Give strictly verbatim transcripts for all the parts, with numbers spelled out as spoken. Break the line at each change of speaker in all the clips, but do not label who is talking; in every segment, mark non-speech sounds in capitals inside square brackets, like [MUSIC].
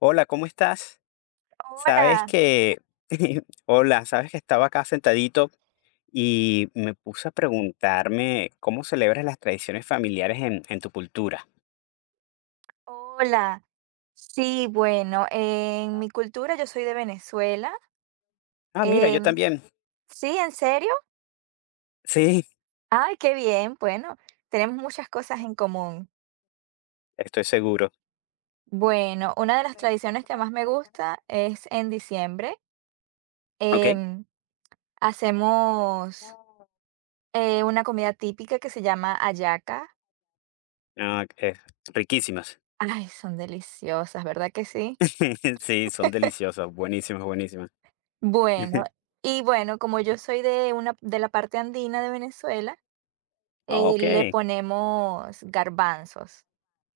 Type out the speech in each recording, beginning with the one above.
Hola, ¿cómo estás? Sabes
Hola,
que, [LAUGHS] hola, sabes que estaba acá sentadito y me puse a preguntarme cómo celebras las tradiciones familiares en, en tu cultura.
hola. Sí, bueno, en mi cultura yo soy de Venezuela.
Ah, mira, yo
Em,
también.
sí, ¿en serio?
Sí,
Ay, qué bien. Bueno, tenemos muchas cosas en común.
estoy seguro.
Bueno, una de las tradiciones que más me gusta es en diciembre.
¿Ok?
em, hacemos eh, una comida típica que se llama hallaca.
Ah, eh, riquísimas.
Ay, son deliciosas, ¿verdad que sí?
[LAUGHS] Sí, son deliciosas, buenísimas, buenísimas.
Bueno,
[LAUGHS]
y bueno, como yo soy de una de la parte andina de Venezuela. Eh,
Ok.
le ponemos garbanzos.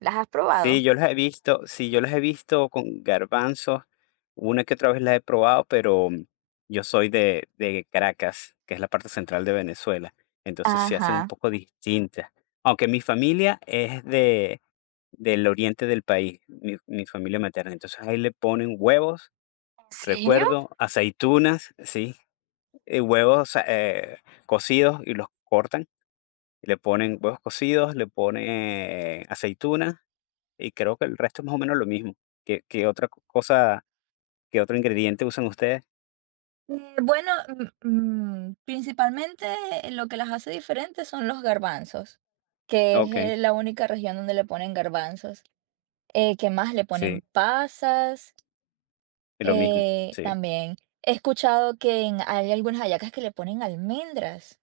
¿Las has
Sí,
probado?
yo los he visto, sí, yo los he visto con garbanzos, una que otra vez las he probado, pero mm, yo soy de, de Caracas, que es la parte central de Venezuela, entonces se hacen un
Ajá.
poco distintas. Aunque mi familia es de, del oriente del país, mi, mi familia materna, entonces ahí le ponen huevos,
¿En serio?
recuerdo, aceitunas, sí, eh, huevos eh, cocidos y los cortan, le ponen huevos cocidos, le ponen eh, aceitunas y creo que el resto es más o menos lo mismo. ¿Qué qué otra co cosa, qué otro ingrediente usan ustedes?
Eh, bueno, mm, mm, principalmente lo que las hace diferentes son los garbanzos, que es
Okey,
eh, la única región donde le ponen garbanzos. Eh, ¿qué más? Le
sí,
ponen pasas,
es lo mismo,
eh,
sí.
también. He escuchado que en- hay algunas hallacas que le ponen almendras,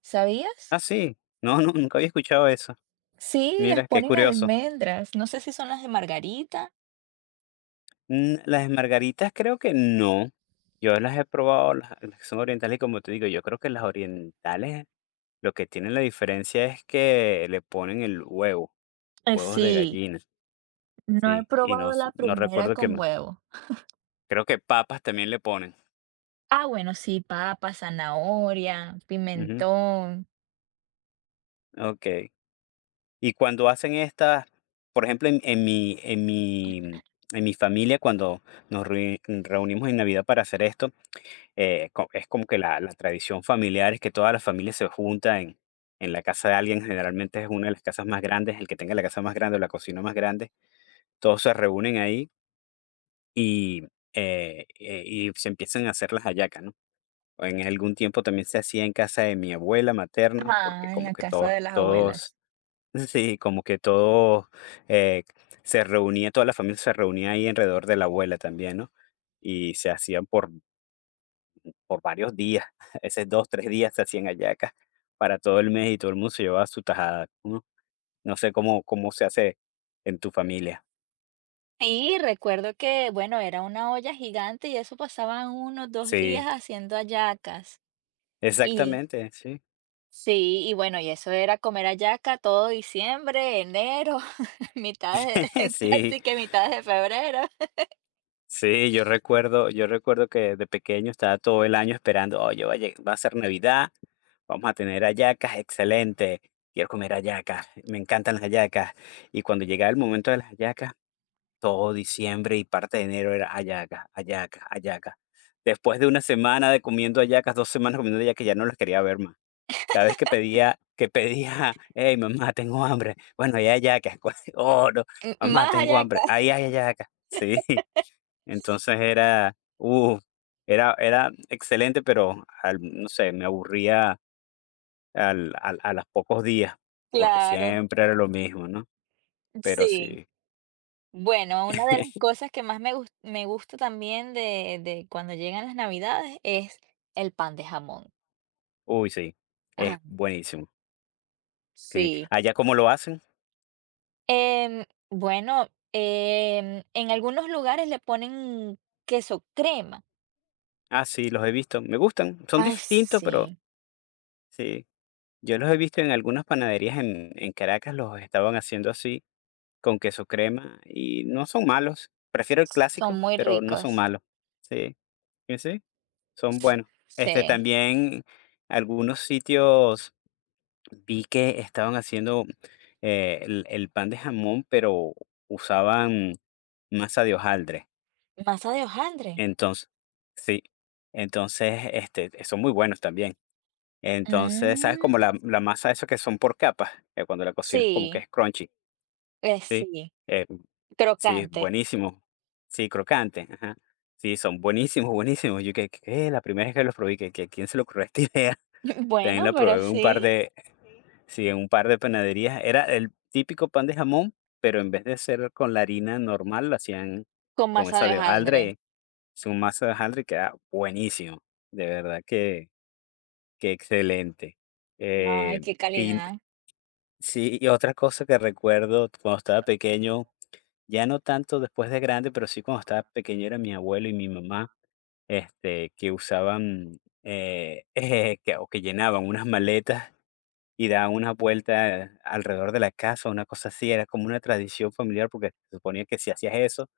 Ah,
¿sabías?
sí, no, no, nunca había escuchado eso.
Sí, les
Mira, qué
ponen
curioso.
almendras. No sé si son las de Margarita.
Mm, las margaritas creo que no. Yo las he probado, las las que son orientales, y como te digo, yo creo que las orientales lo que tienen la diferencia es que le ponen el huevo,
Eh,
huevos de
sí.
gallina,
No he
sí, y no
probado
s
la
no
primera
recuerdo qué
con
más.
huevo.
Creo que papas también le ponen.
Ah, bueno, sí, papa, zanahoria,
Ujú,
pimentón.
okey. Y cuando hacen estas, por ejemplo, en, en mi, en mi, en mi familia, cuando nos reu- reunimos en Navidad para hacer esto, eh, co- es como que la, la tradición familiar es que toda la familia se junta en, en la casa de alguien. Generalmente es una de las casas más grandes, el que tenga la casa más grande o la cocina más grande. Todos se reúnen ahí y, eh, eh, y se empiezan a hacer las hallacas, ¿no? En algún tiempo también se hacía en casa de mi abuela materna, porque
Ajá, en
como
la
que
casa
todos,
de las
todos
abuelas.
Sí, como que todo eh, se reunía, toda la familia se reunía ahí alrededor de la abuela también, ¿no? Y se hacían por, por varios días, [LAUGHS] esos dos, tres días se hacían hallacas para todo el mes y todo el mundo se llevaba su tajada, ¿no? No sé cómo, cómo se hace en tu familia.
Y recuerdo que, bueno, era una olla gigante y eso pasaban unos dos días
Sí,
haciendo hallacas. Y
exactamente, sí.
sí, y bueno, y eso era comer hallaca todo diciembre, enero, [LAUGHS] mitad de,
[LAUGHS]
[LAUGHS]
Sí,
casi que mitad de febrero.
sí, yo recuerdo, yo recuerdo que de pequeño estaba todo el año esperando, oye, va a lleg- va a ser Navidad. Vamos a tener hallacas, excelente. Quiero comer hallacas, me encantan las hallacas. Y cuando llegaba el momento de las hallacas, todo diciembre y parte de enero era hallacas, hallacas, hallacas. Después de una semana de comiendo hallacas, dos semanas comiendo hallacas, ya no las quería ver más. Cada vez que pedía que pedía: [LAUGHS] "Hey, mamá, tengo hambre". "Bueno, ahí hay hallacas". [LAUGHS] "Oh, no".
[LAUGHS]
"Mamá,
Más
tengo hambre".
hallacas,
"Ahí hay hallacas". Sí, [LAUGHS] entonces era, uf, era era excelente, pero al no sé, me aburría al al a los pocos días,
[LAUGHS]
porque
claro.
siempre era lo mismo, ¿no? Pero
Sí.
sí.
Bueno, una de las
[LAUGHS]
cosas que más me gus- me gusta también de, de cuando llegan las Navidades es el pan de jamón.
Uy, sí, es
Ah,
buenísimo. Sí.
sí.
¿Allá cómo lo hacen?
Em, bueno, em, en algunos lugares le ponen queso crema.
Ah, sí, los he visto. Me gustan, son
Ay,
distintos, pero
sí.
sí. Yo los he visto en algunas panaderías en en Caracas, los estaban haciendo así, con queso crema, y no son malos. Prefiero el clásico,
Son muy
pero no son
ricos.
malos. Sí, sí, sí, son
Sí.
buenos. Este,
Sí.
también algunos sitios Vi que estaban haciendo, eh, el el pan de jamón, pero usaban masa de hojaldre.
Masa de hojaldre.
Entonces sí, entonces, este, son muy buenos también. Entonces, ¿sabes? Como
Mm,
la la masa esa que son por capas, que cuando la cocinas como que
sí,
es crunchy,
eh,
¿sí?
sí.
Eh, sí, es
Crocante.
buenísimo. Sí, crocante, ajá. Sí, son buenísimos, buenísimos. Yo que que la primera vez que los probé, que que, ¿quién se le ocurrió esta [LAUGHS] idea?
[LAUGHS]
También
Bueno,
la probé
pero
en un par
sí,
de sí, en un par de panaderías. Era el típico pan de jamón, pero en vez de ser con la harina normal, lo hacían
con
con
masa
esa
de
de
hojaldre.
hojaldre, su masa de hojaldre, que era buenísimo. De verdad que que excelente. Eh,
Ay, qué
y
calidad.
sí, y otra cosa que recuerdo cuando estaba pequeño, ya no tanto después de grande, pero sí cuando estaba pequeño era mi abuelo y mi mamá, este, que usaban, eh, [LAUGHS] que o que llenaban unas maletas y daban una vuelta alrededor de la casa, una cosa así, era como una tradición familiar, porque se suponía que si hacías eso,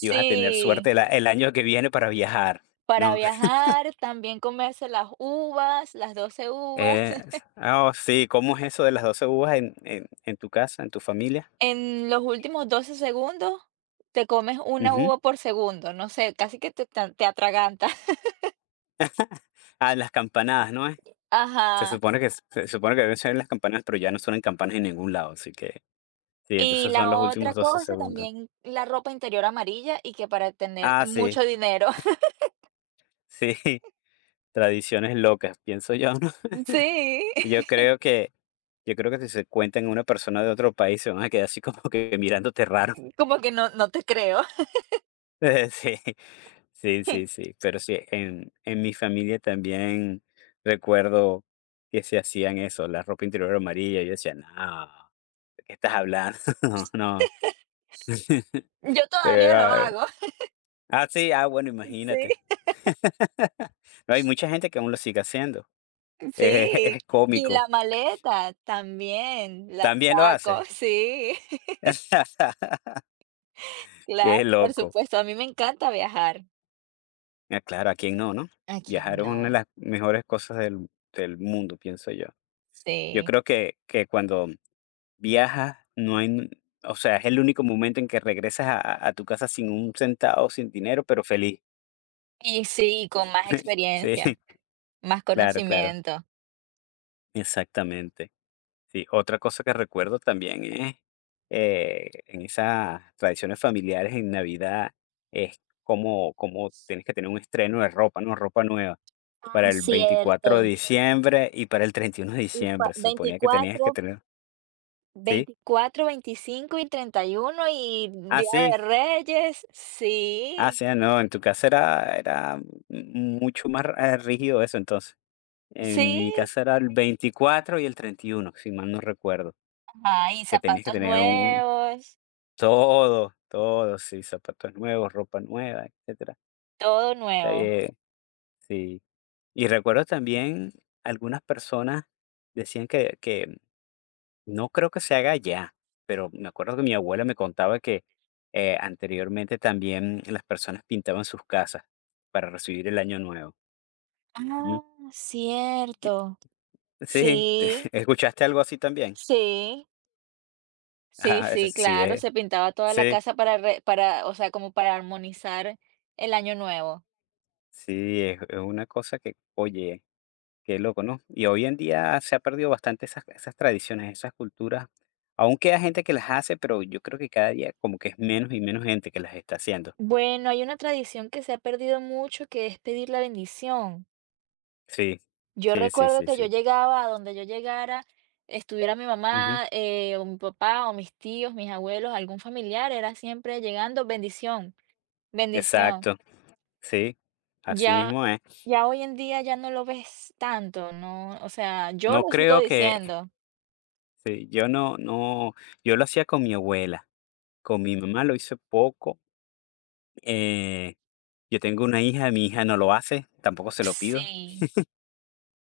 ibas a tener suerte
Sí.
el a el año que viene para viajar,
Para
¿no? [LAUGHS]
viajar, también comerse las uvas, las doce uvas.
Eh, s-
[LAUGHS]
ah oh, sí, ¿cómo es eso de las doce uvas en en en tu casa, en tu familia?
En los últimos doce segundos, te comes una
Ujú.
uva por segundo, no sé, casi que te ta te atragantas. [LAUGHS]
Ah, las campanadas, ¿no es? Se
Ajá.
supone que s- se supone que deben ser las campanas, pero ya no suenan campanas en ningún lado, así que sí,
Y
entonces son
la
los
otra
últimos doce
cosa,
segundos.
también la ropa interior amarilla y que para tener
Ah, sí,
mucho dinero. [LAUGHS]
sí, [LAUGHS] tradiciones locas, pienso yo.
Sí,
Yo creo que yo creo que si se cuentan una persona de otro país, se van a quedar así como que mirándote raro.
[LAUGHS] como que no no te creo.
[LAUGHS] Sí, sí, sí,
[LAUGHS]
sí. Pero sí, en en mi familia también recuerdo que se hacían eso, la ropa interior amarilla. Yo decía: "No, ¿de qué estás hablando? [LAUGHS] No". No. [LAUGHS]
Yo
Pero
todavía lo
era
hago.
ah, sí, ah, bueno,
[LAUGHS] Sí,
imagínate. [LAUGHS] No, hay mucha gente que aún lo sigue haciendo. [LAUGHS] Es
sí.
es
Y
cómico.
la maleta también la
¿También lo
saco,
hace
[LAUGHS] sí.
[LAUGHS]
Claro,
Qué
por
loco.
supuesto, a mí me encanta viajar.
Ah, claro, ¿a quién no, no?
¿A quién
Viajar es
no?
una de las mejores cosas del, del mundo, pienso yo. Yo
Sí,
creo que, que cuando viajas, no hay, n- o sea, es el único momento en que regresas a, a- a tu casa sin un centavo, sin dinero, pero feliz.
y sí, con más
[LAUGHS] Sí,
experiencia, más
claro, claro,
conocimiento.
exactamente. Sí, otra cosa que recuerdo también es eh, en esas tradiciones familiares en Navidad, es como, como tienes que tener un estreno de ropa, ¿no? Ropa nueva.
Ah,
Para el veinticuatro de
cierto.
diciembre y para el treinta y uno de
Y pa
diciembre. Se suponía que tenías que
veinticuatro.
tener ¿sí?
veinticuatro, veinticinco y treinta y uno y
Ah,
Día
sí.
de Reyes,
Ah,
sí,
sí, ah, no, en tu casa era era mucho más, eh, rígido eso entonces. En
sí,
mi casa era el veinticuatro y el treinta y uno si mal no recuerdo,
ajá, y
que tenías que
zapatos
tener un
nuevos,
todo, todo, sí, zapatos nuevos, ropa nueva, etcétera.
todo nuevo.
Eh, sí. Y recuerdo también algunas personas decían que que No creo que se haga allá, pero me acuerdo que mi abuela me contaba que eh, anteriormente también las personas pintaban sus casas para recibir el año nuevo. Ujú.
Ah, cierto.
Sí, te- [LAUGHS]
Sí,
¿escuchaste algo así también?
sí. Sí,
Ah, ese
sí,
sí,
claro,
eh,
se pintaba toda la
sí,
casa para re para, o sea, como para armonizar el año nuevo.
sí, es, es una cosa que, oye, qué loco, ¿no? Y hoy en día se ha perdido bastante esas, esas tradiciones, esas culturas. Aún queda gente que las hace, pero yo creo que cada día como que es menos y menos gente que las está haciendo.
Bueno, hay una tradición que se ha perdido mucho, que es pedir la bendición.
Sí,
Yo
sí, sí,
recuerdo
sí,
que yo
sí.
llegaba a donde yo llegara, estuviera mi
Ujú.
mamá, eh, o mi papá, o mis tíos, mis abuelos, algún familiar, era siempre llegando, bendición, bendición.
Exacto. Sí, así
Ya,
mismo es.
ya hoy en día ya no lo ves tanto, ¿no? O sea, yo
No
lo sigo
creo que
diciendo.
sí, yo no no, yo lo hacía con mi abuela, con mi mamá lo hice poco, eh, yo tengo una hija, mi hija no lo hace, tampoco se lo pido. [LAUGHS]
Sí.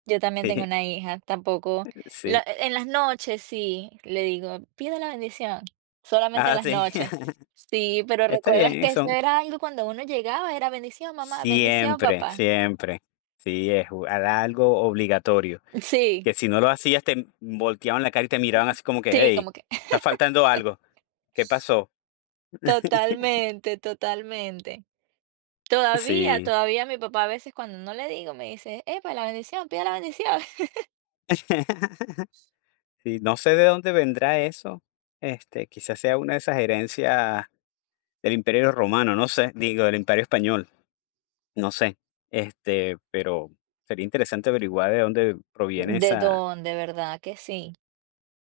Yo también tengo
Sí,
una hija, tampoco
sí.
la en las noches sí, le digo: "Pide la bendición", solamente en
Ah,
las
sí,
noches.
[LAUGHS]
Sí, pero
está bien
recuerdas que eso
eso.
era algo cuando uno llegaba, era: "Bendición, mamá, bendición,
Siempre,
papá".
siempre. Sí, es u era algo obligatorio,
[LAUGHS] Sí,
que si no lo hacías te volteaban la cara y te miraban así como que:
sí,
"Hey,
como que [LAUGHS]
está faltando algo, ¿qué pasó?". [LAUGHS]
totalmente, totalmente. Todavía,
Sí.
todavía mi papá a veces cuando no le digo, me dice: "Epa, la bendición, pide la bendición". [LAUGHS]
[LAUGHS] Sí, no sé de dónde vendrá eso, este, quizás sea una de esas herencias del Imperio Romano, no sé, digo, del Imperio Español, no sé, este, pero sería interesante averiguar de dónde proviene
¿De
esa
dónde, verdad que sí?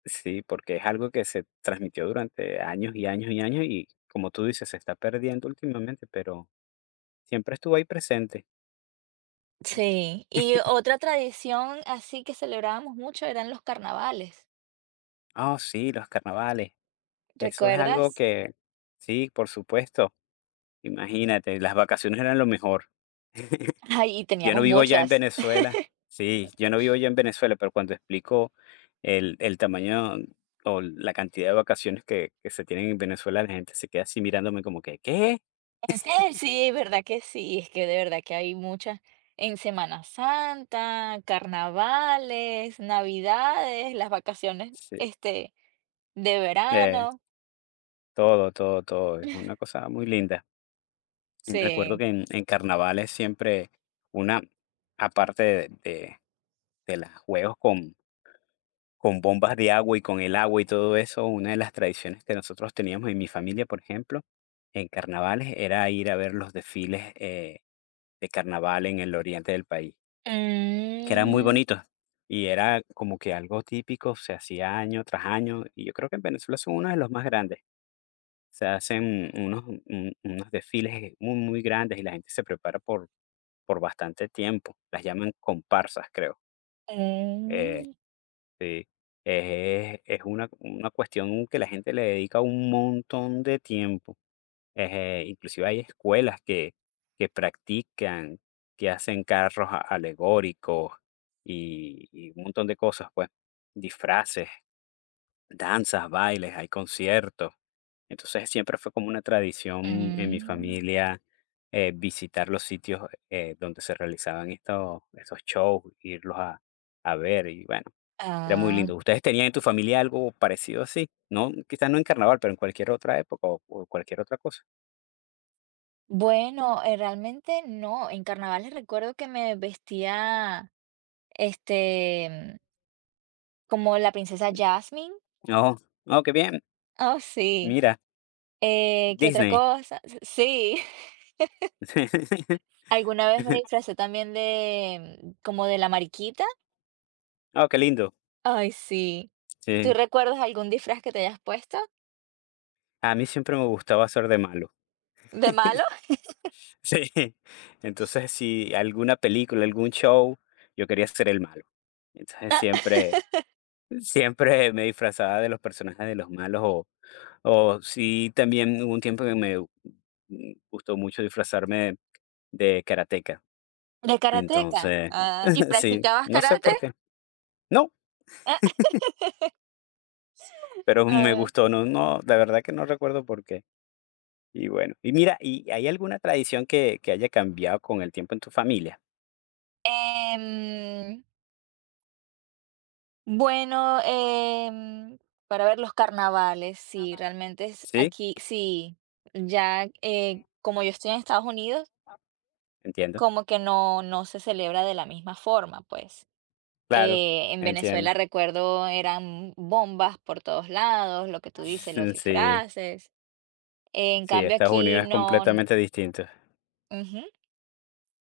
sí, porque es algo que se transmitió durante años y años y años y, como tú dices, se está perdiendo últimamente, pero siempre estuvo ahí presente.
Sí, y
[LAUGHS]
otra tradición así que celebrábamos mucho eran los carnavales,
Oh, sí, los carnavales, eso es algo
¿recuerdas?
que sí, por supuesto, imagínate, las vacaciones eran lo mejor.
Ay, y
Yo no
teníamos
vivo ya en
muchas.
Venezuela. Sí, yo no vivo ya en Venezuela, pero cuando explico el el tamaño o la cantidad de vacaciones que que se tienen en Venezuela, la gente se queda así mirándome como que, ¿qué?
En serio, sí, verdad que sí, es que de verdad que hay muchas. En Semana Santa, carnavales, navidades, las vacaciones,
Sí,
este, de
eh,
verano.
todo, todo, todo. Es una cosa muy linda. Y recuerdo
Sí.
que en en carnavales siempre una aparte de de de las juegos con con bombas de agua y con el agua y todo eso, una de las tradiciones que nosotros teníamos en mi familia, por ejemplo, en carnavales, era ir a ver los desfiles eh, de carnaval en el oriente del país, que eran muy
Mm,
bonitos. Y era como que algo típico, se hacía año tras año, y yo creo que en Venezuela son uno de los más grandes. Se hacen unos, un- unos desfiles muy, muy grandes y la gente se prepara por, por bastante tiempo. Las llaman comparsas, creo. Eh,
mm,
Sí, es es una una cuestión que la gente le dedica un montón de tiempo. Eh, inclusive hay escuelas que que practican, que hacen carros a alegóricos y y un montón de cosas, pues, disfraces, danzas, bailes, hay conciertos. Entonces, siempre fue como una tradición en mi
mm.
familia, eh, visitar los sitios, eh, donde se realizaban estos estos shows, irlos a a ver y bueno. Era muy
Ah,
lindo. ¿Ustedes tenían en tu familia algo parecido así? No, quizás no en carnaval, pero en cualquier otra época o o cualquier otra cosa.
bueno, eh, realmente no. En carnavales recuerdo que me vestía, este, como la princesa Jasmine.
Oh, oh, qué bien.
Oh, sí.
Mira,
Eh, ¿qué otra
Disney.
cosa? sí, [LAUGHS]
[LAUGHS]
alguna vez me disfracé también de mm, como de la mariquita.
Oh, qué lindo.
Ay, sí. ¿Tú
Sí.
recuerdas algún disfraz que te hayas puesto?
A mí siempre me gustaba ser de malo. [LAUGHS]
¿De malo?
Sí. Entonces, si alguna película, algún show, yo quería ser el malo. Entonces,
[LAUGHS]
siempre siempre me disfrazaba de los personajes de los malos o o sí, también hubo un tiempo que me, mm, gustó mucho disfrazarme de karateca.
¿De karateca?
Entonces,
Ah, ¿y
[LAUGHS] sí,
practicabas
no sé
karate?
por qué. No,
[LAUGHS]
pero [LAUGHS] me
Ah.
gustó, no, no, la verdad que no recuerdo por qué. Y bueno, y mira, ¿y hay alguna tradición que, que haya cambiado con el tiempo en tu familia?
Em, bueno, em, para ver los carnavales, sí, realmente es
Sí,
aquí sí, ya, eh, como yo estoy en Estados Unidos,
entiendo.
como que no no se celebra de la misma forma, pues.
Claro,
Eh, en
entiendo.
Venezuela recuerdo eran bombas por todos lados, lo que tú dices, los
[LAUGHS] Sí,
disfraces. En
sí,
cambio
Estados
aquí
Unidos es
no, n-
completamente distinto.
ujú,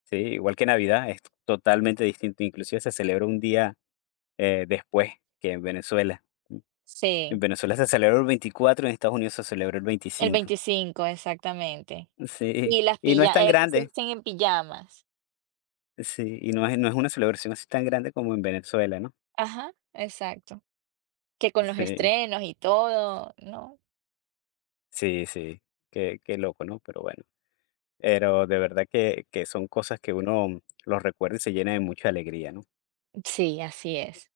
Sí, igual que Navidad, es totalmente distinto. Inclusive se celebra un día eh, después que en Venezuela. En
sí,
Venezuela se celebra el veinticuatro, en Estados Unidos se celebra el
el
veinticinco.
veinticinco, exactamente.
Sí,
Y las
y no es
pijamas,
tan
aquí se
grande.
dicen en pijamas.
Sí, y no es no es una celebración así tan grande como en Venezuela, ¿no?
Ajá, exacto. Que con los
Sí,
estrenos y todo, ¿no?
sí, sí, qué qué loco, ¿no? Pero bueno, pero de verdad que que son cosas que uno los recuerda y se llena de mucha alegría, ¿no?
Sí, así es,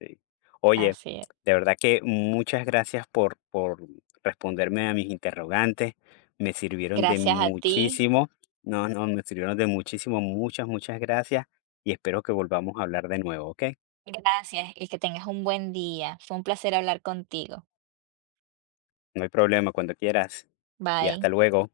Sí. Oye,
así es.
de verdad que muchas gracias por por responderme a mis interrogantes, me sirvieron de
Gracias a ti,
muchísimo. No, no, me sirvieron de muchísimo, muchas, muchas gracias, y espero que volvamos a hablar de nuevo, ¿ok?
gracias y que tengas un buen día. Fue un placer hablar contigo.
No hay problema, cuando quieras, y hasta
Bye.
luego.